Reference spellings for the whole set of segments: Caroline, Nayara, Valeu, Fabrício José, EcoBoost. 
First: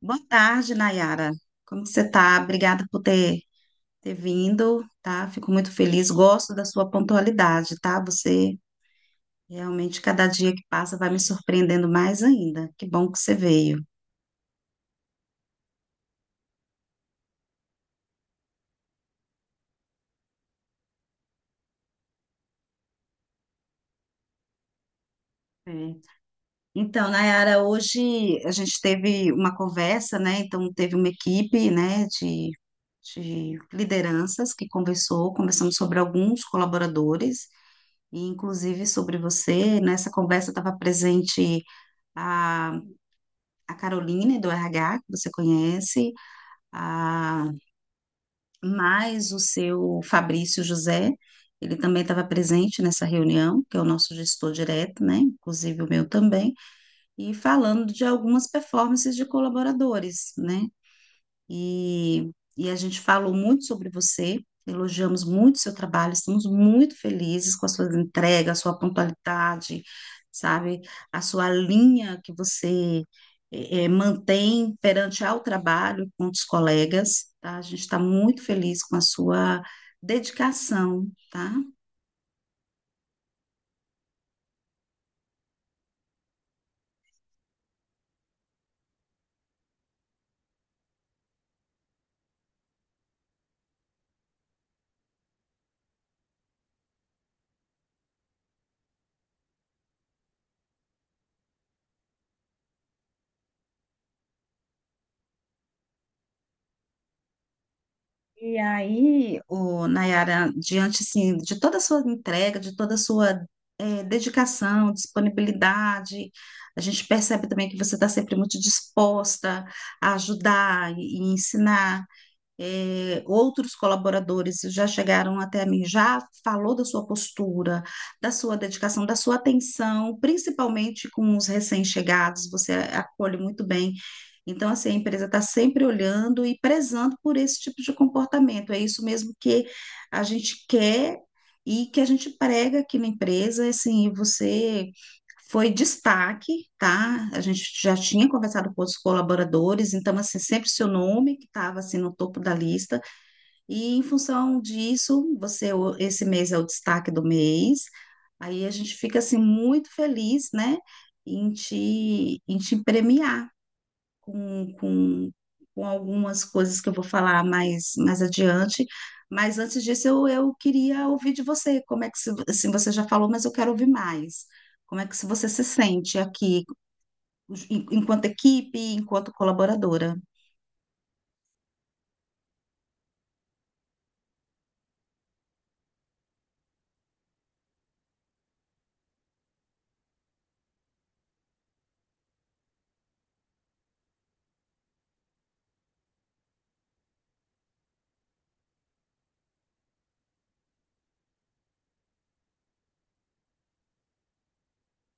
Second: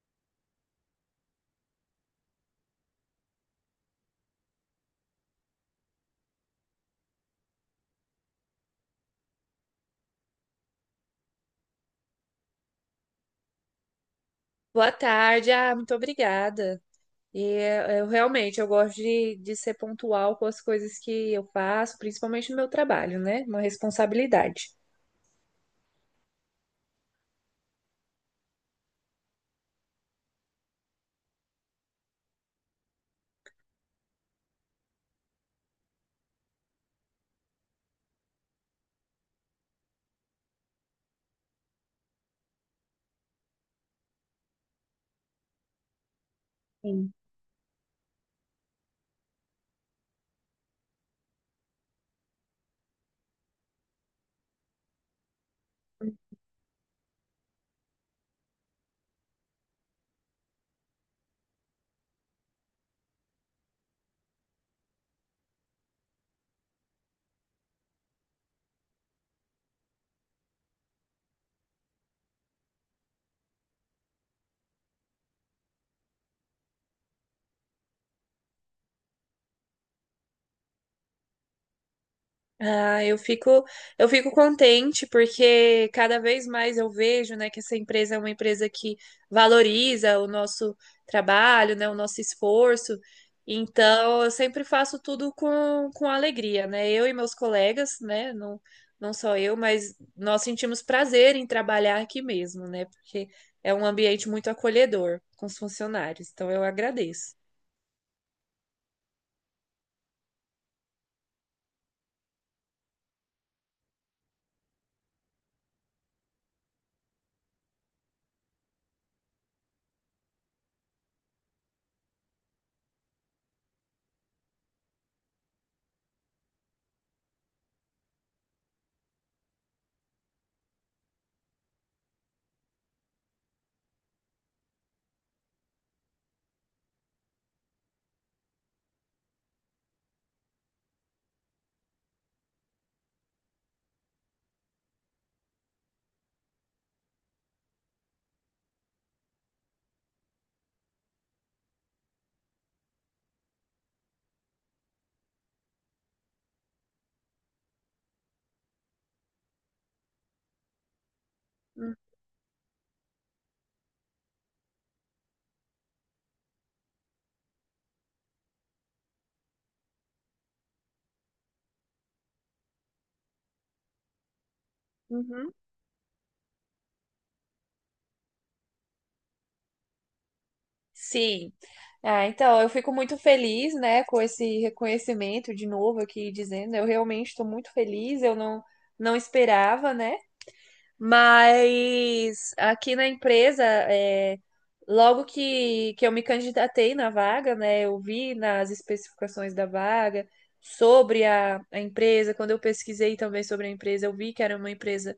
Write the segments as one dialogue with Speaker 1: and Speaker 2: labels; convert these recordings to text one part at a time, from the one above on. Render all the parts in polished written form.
Speaker 1: Boa tarde, Nayara. Como que você está? Obrigada por ter vindo, tá? Fico muito feliz. Gosto da sua pontualidade, tá? Você realmente, cada dia que passa, vai me surpreendendo mais ainda. Que bom que você veio.
Speaker 2: Boa tarde. Muito obrigada. E eh, eu realmente eu gosto de ser pontual com as coisas que eu faço, principalmente no meu trabalho, né? Uma responsabilidade.
Speaker 1: É. Então, Nayara, hoje a gente teve uma conversa, né? Então, teve uma equipe, né, de lideranças que conversamos sobre alguns colaboradores, e inclusive sobre você. Nessa conversa estava presente a Caroline do RH, que você conhece,
Speaker 2: Sim.
Speaker 1: a, mais o seu Fabrício José, ele também estava presente nessa reunião, que é o nosso gestor direto, né? Inclusive o meu também, e falando de algumas performances de colaboradores, né? e, e a gente falou muito sobre você, elogiamos muito seu trabalho, estamos muito felizes com a sua entrega, a sua pontualidade, sabe, a sua linha que você mantém perante ao trabalho com os colegas, tá? A gente está muito feliz com a sua dedicação, tá?
Speaker 2: Ah, eu fico, eu fico contente porque cada vez mais eu vejo, né, que essa empresa é uma empresa que valoriza o nosso trabalho, né, o nosso esforço. Então, eu sempre faço tudo com alegria, né? Eu e meus colegas, né, não só eu, mas nós sentimos prazer em trabalhar aqui mesmo, né? Porque é um ambiente muito acolhedor com os funcionários. Então, eu agradeço.
Speaker 1: E aí, o Nayara, diante assim, de toda a sua entrega, de toda a sua dedicação, disponibilidade, a gente percebe também que você está sempre muito disposta a ajudar e ensinar outros colaboradores já chegaram até mim, já falou da sua postura, da sua dedicação, da sua atenção, principalmente com os recém-chegados, você acolhe muito bem. Então, assim, a empresa está sempre olhando e prezando por esse tipo de comportamento. É isso mesmo que a gente quer e que a gente prega aqui na empresa. Assim, você foi destaque, tá? A gente já tinha conversado com os colaboradores, então, assim, sempre seu nome que estava, assim, no topo da lista. E, em função disso, esse mês é o destaque do mês. Aí a gente fica, assim, muito feliz, né? Em te premiar com, com, com algumas coisas que eu vou falar mais adiante. Mas antes disso, eu queria ouvir de você. Como é que, se- Assim, você já falou, mas eu quero ouvir mais. Como é que se você
Speaker 2: Uhum.
Speaker 1: se sente aqui, enquanto equipe, enquanto colaboradora?
Speaker 2: Sim. Eu fico muito feliz, né, com esse reconhecimento de novo aqui dizendo. Eu realmente estou muito feliz, eu não, não esperava, né? Mas aqui na empresa, logo que eu me candidatei na vaga, né, eu vi nas especificações da vaga sobre a empresa. Quando eu pesquisei também sobre a empresa, eu vi que era uma empresa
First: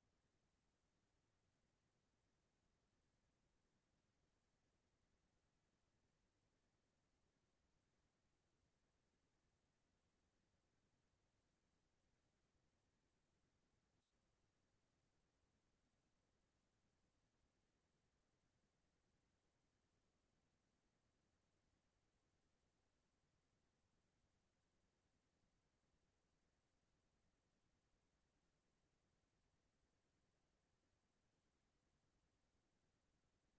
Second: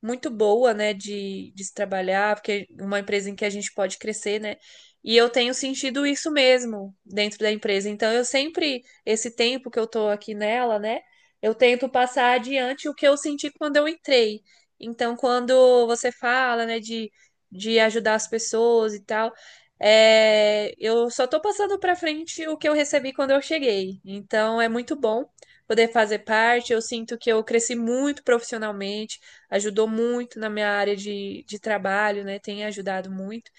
Speaker 2: muito boa, né, de se trabalhar, porque é uma empresa em que a gente pode crescer, né? E eu tenho sentido isso mesmo dentro da empresa. Então, eu sempre, esse tempo que eu tô aqui nela, né, eu tento passar adiante o que eu senti quando eu entrei. Então, quando você fala, né, de ajudar as pessoas e tal, é, eu só tô passando para frente o que eu recebi quando eu cheguei. Então, é muito bom poder fazer parte. Eu sinto que eu cresci muito profissionalmente, ajudou muito na minha área de trabalho, né? Tem ajudado muito.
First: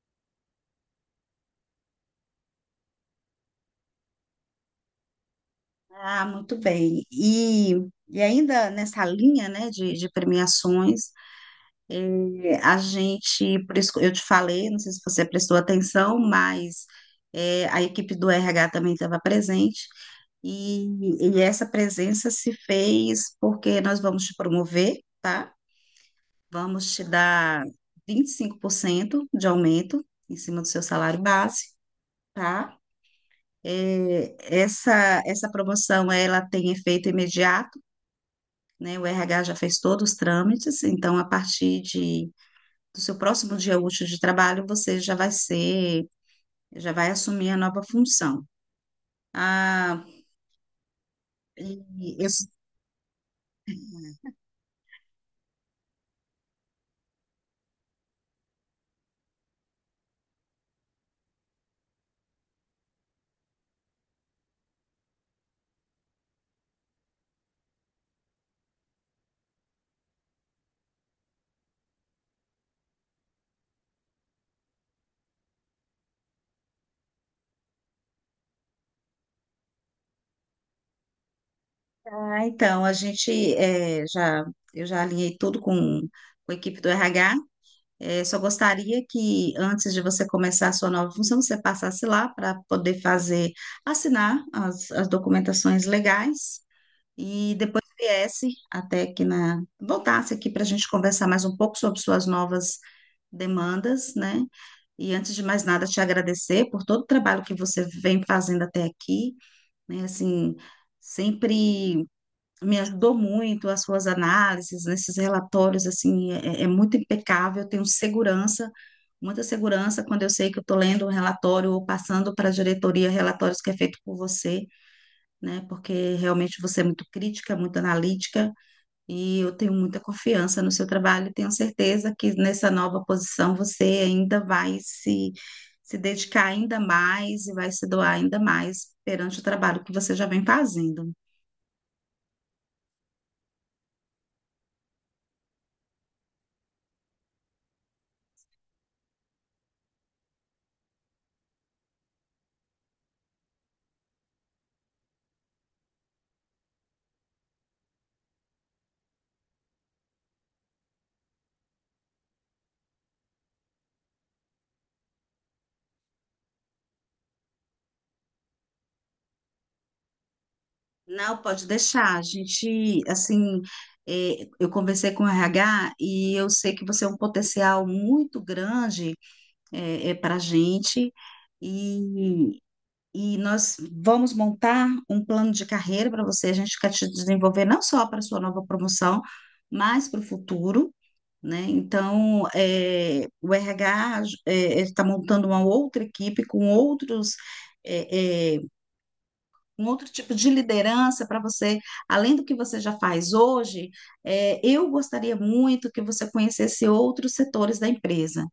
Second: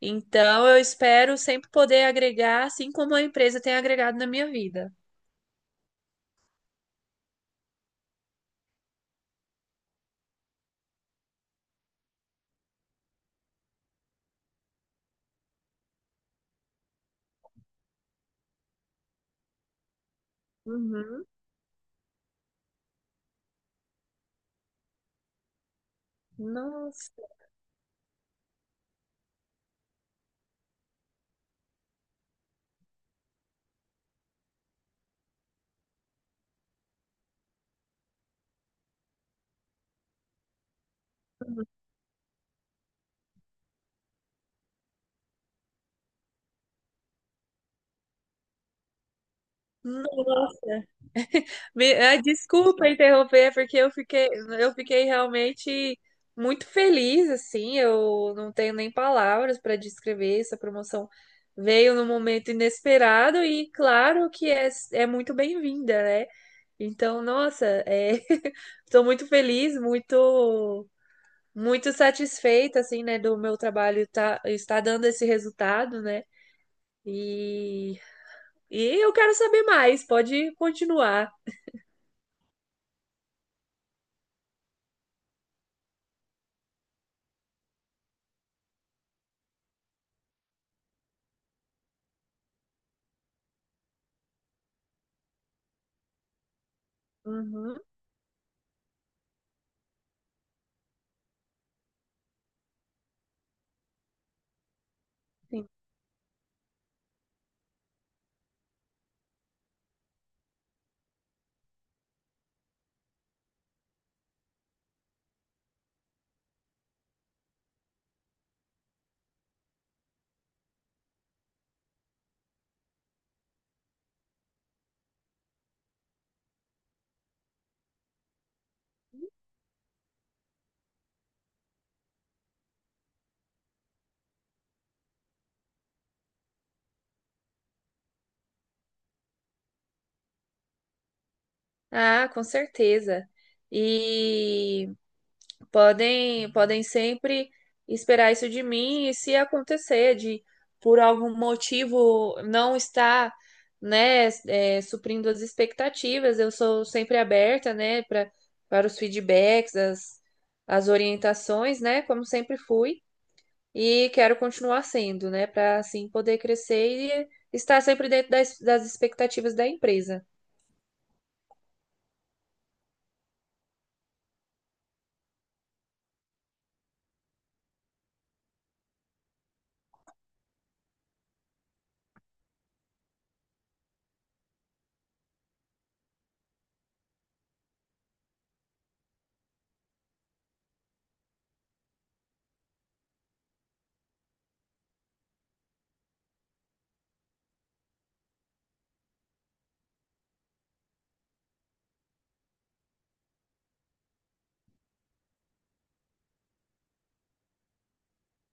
Speaker 2: Então, eu espero sempre poder agregar, assim como a empresa tem agregado na minha vida.
Speaker 1: Ah, muito bem. E ainda nessa linha, né, de premiações, é, a gente, por isso que eu te falei, não sei se você prestou atenção, mas é, a equipe do RH também estava presente, e,
Speaker 2: Uhum.
Speaker 1: e essa presença se fez porque nós vamos te promover, tá? Vamos te
Speaker 2: Nossa,
Speaker 1: dar 25% de aumento em cima do seu salário base, tá? É, essa promoção, ela tem efeito imediato, né? O RH já fez todos os trâmites, então a partir de do seu próximo dia útil de trabalho, você já vai assumir a nova função. Ah,
Speaker 2: nossa.
Speaker 1: e eu,
Speaker 2: Desculpa interromper, porque eu fiquei realmente muito feliz, assim. Eu não tenho nem palavras para descrever essa promoção. Veio num momento inesperado e claro que é muito bem-vinda, né? Então, nossa, é... estou muito feliz, muito, muito satisfeita, assim, né, do meu trabalho tá, estar dando esse resultado, né? E, e eu quero saber mais, pode continuar.
Speaker 1: ah, então, a gente eh, já, eu já alinhei tudo com a equipe do RH. Só gostaria que antes de você começar a sua nova função, você passasse lá para poder fazer, assinar as documentações legais e
Speaker 2: Uhum,
Speaker 1: depois viesse até voltasse aqui para a gente conversar mais um pouco sobre suas novas demandas, né? E antes de mais
Speaker 2: sim.
Speaker 1: nada, te agradecer por todo o trabalho que você vem fazendo até aqui, né? Assim, sempre me ajudou muito as suas análises, nesses relatórios, assim, é muito impecável, eu tenho segurança, muita segurança quando eu sei que eu estou lendo um relatório ou passando para a diretoria relatórios que é feito por você, né? Porque realmente você é muito crítica, muito analítica e eu tenho muita confiança no seu trabalho e tenho certeza que nessa nova posição você ainda vai se, se dedicar ainda mais e vai se doar ainda mais perante o trabalho que você já vem fazendo.
Speaker 2: Ah, com certeza. E podem sempre esperar isso de mim, e se acontecer de por algum motivo não estar suprindo as expectativas, eu sou sempre aberta, né, para os feedbacks, as orientações, né, como sempre fui e quero continuar sendo, né, para assim poder crescer e estar sempre dentro das expectativas da empresa.
Speaker 1: Não, pode deixar. A gente, assim, eu conversei com o RH e eu sei que você é um potencial muito grande para a gente. E E nós vamos montar um plano de carreira para você. A gente quer te desenvolver não só para sua nova promoção, mas para o futuro, né? Então, o RH está montando uma outra equipe com eh, eh, um outro tipo de liderança para você, além do que você já faz hoje. Eu gostaria muito que você conhecesse outros setores da empresa.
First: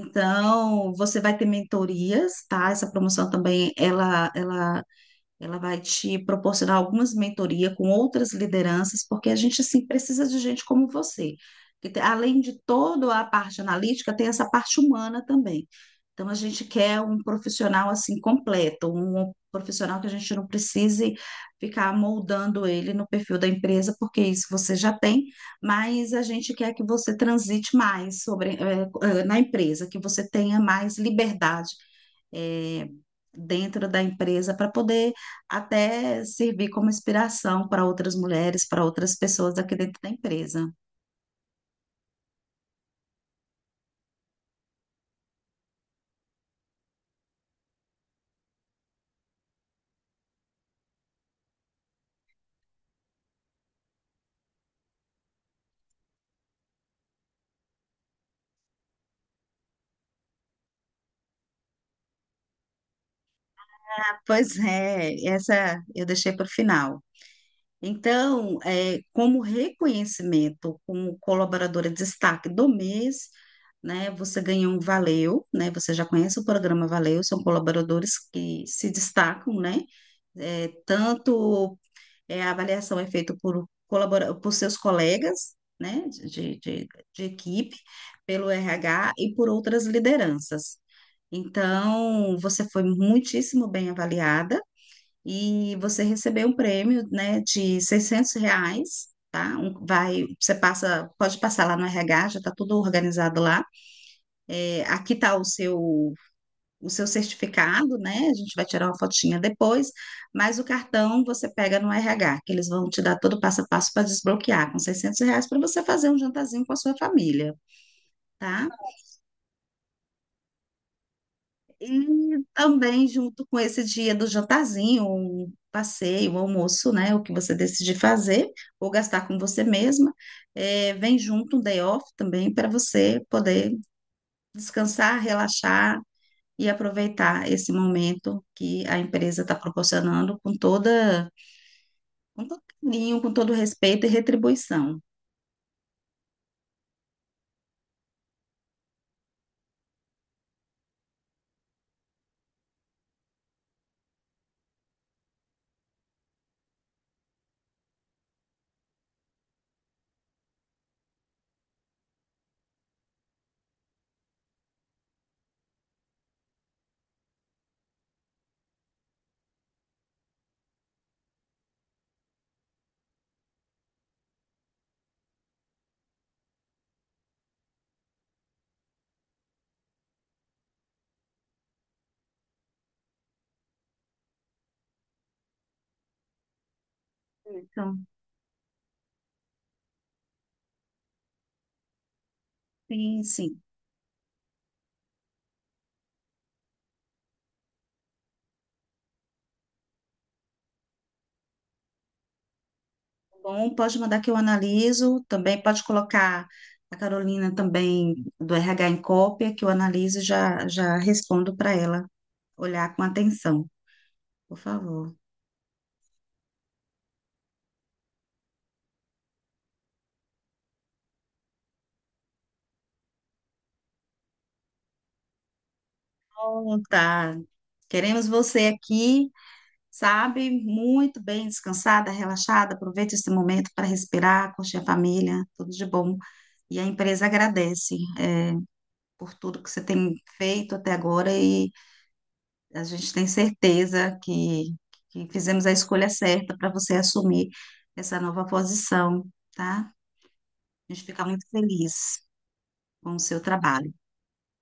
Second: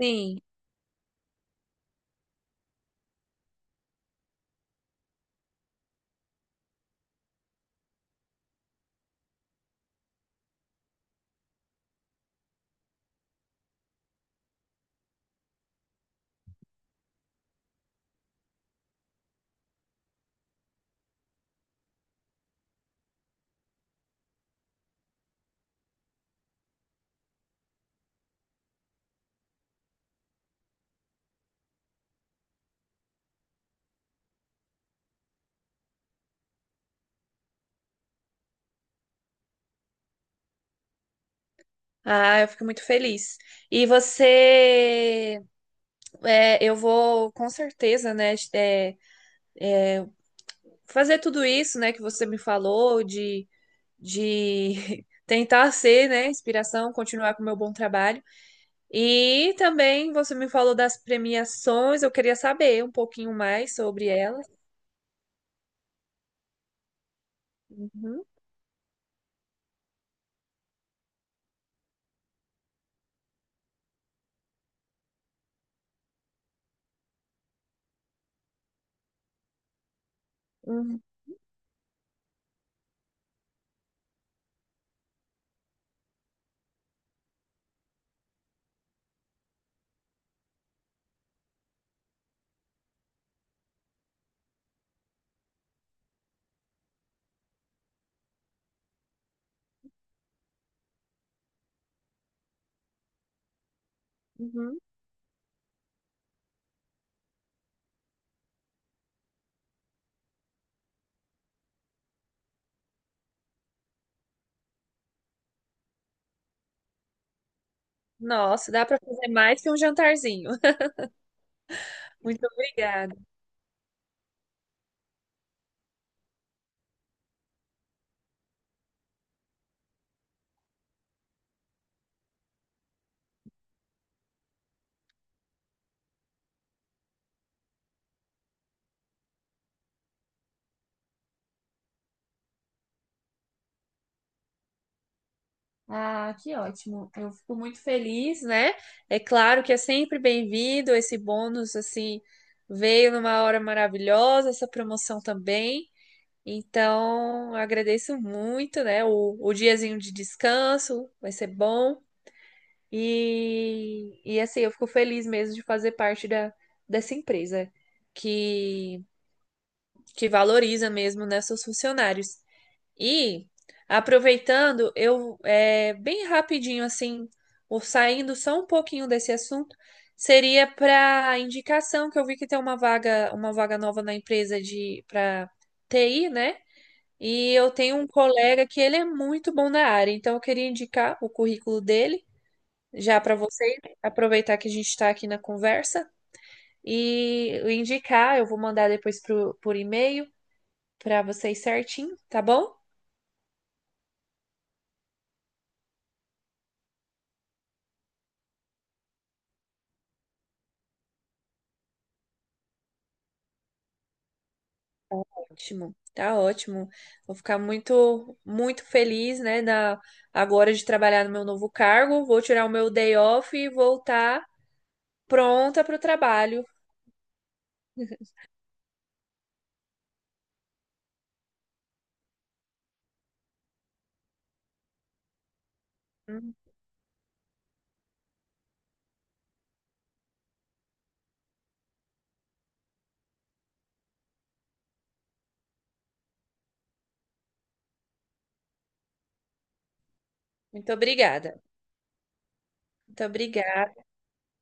Speaker 2: Sim.
Speaker 1: você vai ter mentorias, tá? Essa promoção também, ela vai te proporcionar algumas mentorias com outras lideranças, porque a gente, assim, precisa de gente como você. Além de toda a parte analítica, tem essa parte humana também. Então, a gente quer um profissional, assim, completo, um profissional que a gente não precise ficar moldando ele no perfil da empresa, porque isso você já tem, mas a gente quer que você transite mais sobre, na empresa, que você tenha mais liberdade é, dentro da empresa para poder até servir como inspiração para outras mulheres, para outras pessoas aqui dentro da empresa.
Speaker 2: Ah, eu fico muito feliz. E você. Eu vou com certeza, né, fazer tudo isso, né, que você me falou, de tentar ser, né, inspiração, continuar com o meu bom trabalho. E também você me falou das premiações, eu queria saber um pouquinho mais sobre elas.
Speaker 1: Pois é, essa eu deixei para o final.
Speaker 2: Uhum,
Speaker 1: Então, é, como reconhecimento como colaboradora de destaque do mês, né, você ganhou um Valeu, né, você já conhece o programa Valeu, são colaboradores que se destacam, né, é,
Speaker 2: uhum,
Speaker 1: tanto a avaliação é feita colabora por seus colegas, né, de equipe, pelo RH e por outras lideranças. Então, você foi muitíssimo bem avaliada e você recebeu um prêmio, né, de R$ 600, tá? Vai, você passa, pode passar lá no RH, já está tudo organizado lá.
Speaker 2: uhum.
Speaker 1: É, aqui está o seu certificado, né? A gente vai tirar uma fotinha depois, mas o cartão você pega no RH, que eles vão te dar todo o passo a passo para desbloquear, com R$ 600 para você fazer um jantarzinho com a sua família, tá?
Speaker 2: Nossa, dá para fazer mais que um jantarzinho.
Speaker 1: E
Speaker 2: Muito
Speaker 1: também
Speaker 2: obrigada.
Speaker 1: junto com esse dia do jantarzinho, um passeio, um almoço, né? O que você decidir fazer ou gastar com você mesma, vem junto um day off também para você poder descansar, relaxar e aproveitar esse momento que a empresa está proporcionando com todo carinho, com todo respeito e retribuição.
Speaker 2: Ah, que ótimo. Eu fico muito feliz, né? É claro que é sempre bem-vindo esse bônus assim, veio numa hora maravilhosa, essa promoção também. Então, eu agradeço muito, né? O diazinho de descanso vai ser bom. E assim, eu fico feliz mesmo de fazer parte da, dessa empresa que, que valoriza mesmo, né, seus funcionários. E aproveitando, bem rapidinho assim, ou saindo só um pouquinho desse assunto, seria para indicação que eu vi que tem uma vaga nova na empresa de para TI, né? E eu tenho
Speaker 1: Então,
Speaker 2: um colega que ele é muito bom na área, então eu queria indicar o currículo dele já
Speaker 1: sim,
Speaker 2: para
Speaker 1: sim.
Speaker 2: vocês, aproveitar que a gente está aqui na conversa e indicar. Eu vou mandar depois por e-mail para vocês certinho, tá bom?
Speaker 1: Bom, pode mandar que eu analiso. Também pode colocar a Carolina também do RH em cópia, que eu analiso e já respondo para ela olhar com atenção, por favor.
Speaker 2: Ótimo, tá ótimo. Vou ficar muito, muito feliz, né, na, agora de trabalhar no meu novo cargo. Vou tirar o meu day off e voltar pronta para o trabalho.
Speaker 1: Bom, tá. Queremos você aqui, sabe? Muito bem, descansada, relaxada. Aproveite esse momento para respirar, curtir a família, tudo de bom.
Speaker 2: Hum.
Speaker 1: E a empresa agradece, é, por tudo que você tem feito até agora e a gente tem certeza que fizemos a escolha certa para você assumir essa nova posição, tá?
Speaker 2: Muito
Speaker 1: A gente fica muito
Speaker 2: obrigada.
Speaker 1: feliz com o
Speaker 2: Muito
Speaker 1: seu trabalho.
Speaker 2: obrigada.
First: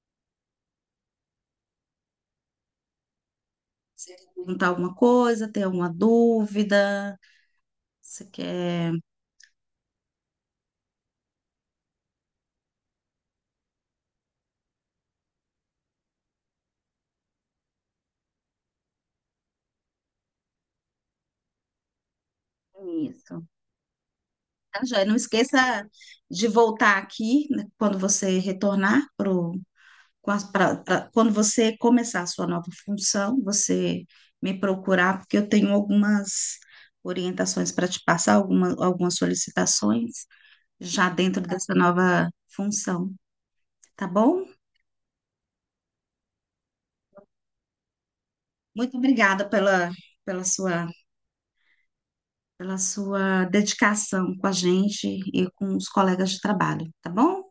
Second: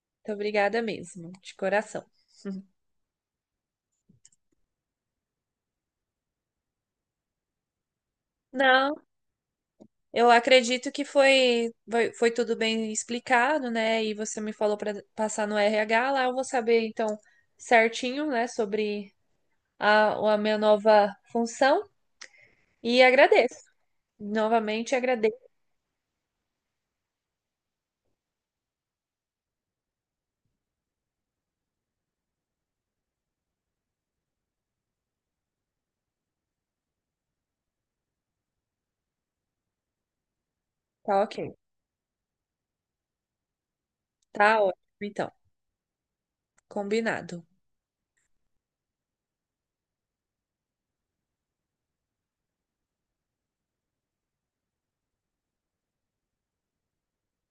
Speaker 2: Muito obrigada mesmo, de coração.
Speaker 1: Você quer perguntar alguma coisa, tem alguma dúvida? Você quer
Speaker 2: Não, eu acredito que foi, foi tudo bem explicado, né? E você me falou para passar no RH lá, eu vou saber então certinho, né, sobre a minha nova função e
Speaker 1: isso?
Speaker 2: agradeço.
Speaker 1: Tá,
Speaker 2: Novamente
Speaker 1: joia? Não
Speaker 2: agradeço.
Speaker 1: esqueça de voltar aqui, né, quando você retornar pro, com as- pra- pra- quando você começar a sua nova função, você me procurar, porque eu tenho algumas orientações para te passar, algumas solicitações já
Speaker 2: Tá
Speaker 1: dentro
Speaker 2: ok.
Speaker 1: dessa nova função, tá bom?
Speaker 2: Tá ótimo, então. Combinado.
Speaker 1: Muito obrigada pela sua, pela sua dedicação com a gente e com os colegas de trabalho, tá bom?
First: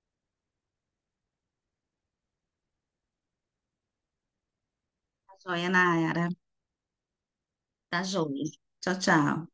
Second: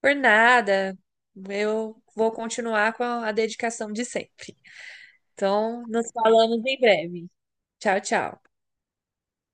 Speaker 2: Por nada. Eu vou continuar com a dedicação de sempre.
Speaker 1: Tá joia,
Speaker 2: Então, nos
Speaker 1: Nayara.
Speaker 2: falamos em breve. Tchau,
Speaker 1: Tá
Speaker 2: tchau.
Speaker 1: joia. Tchau, tchau.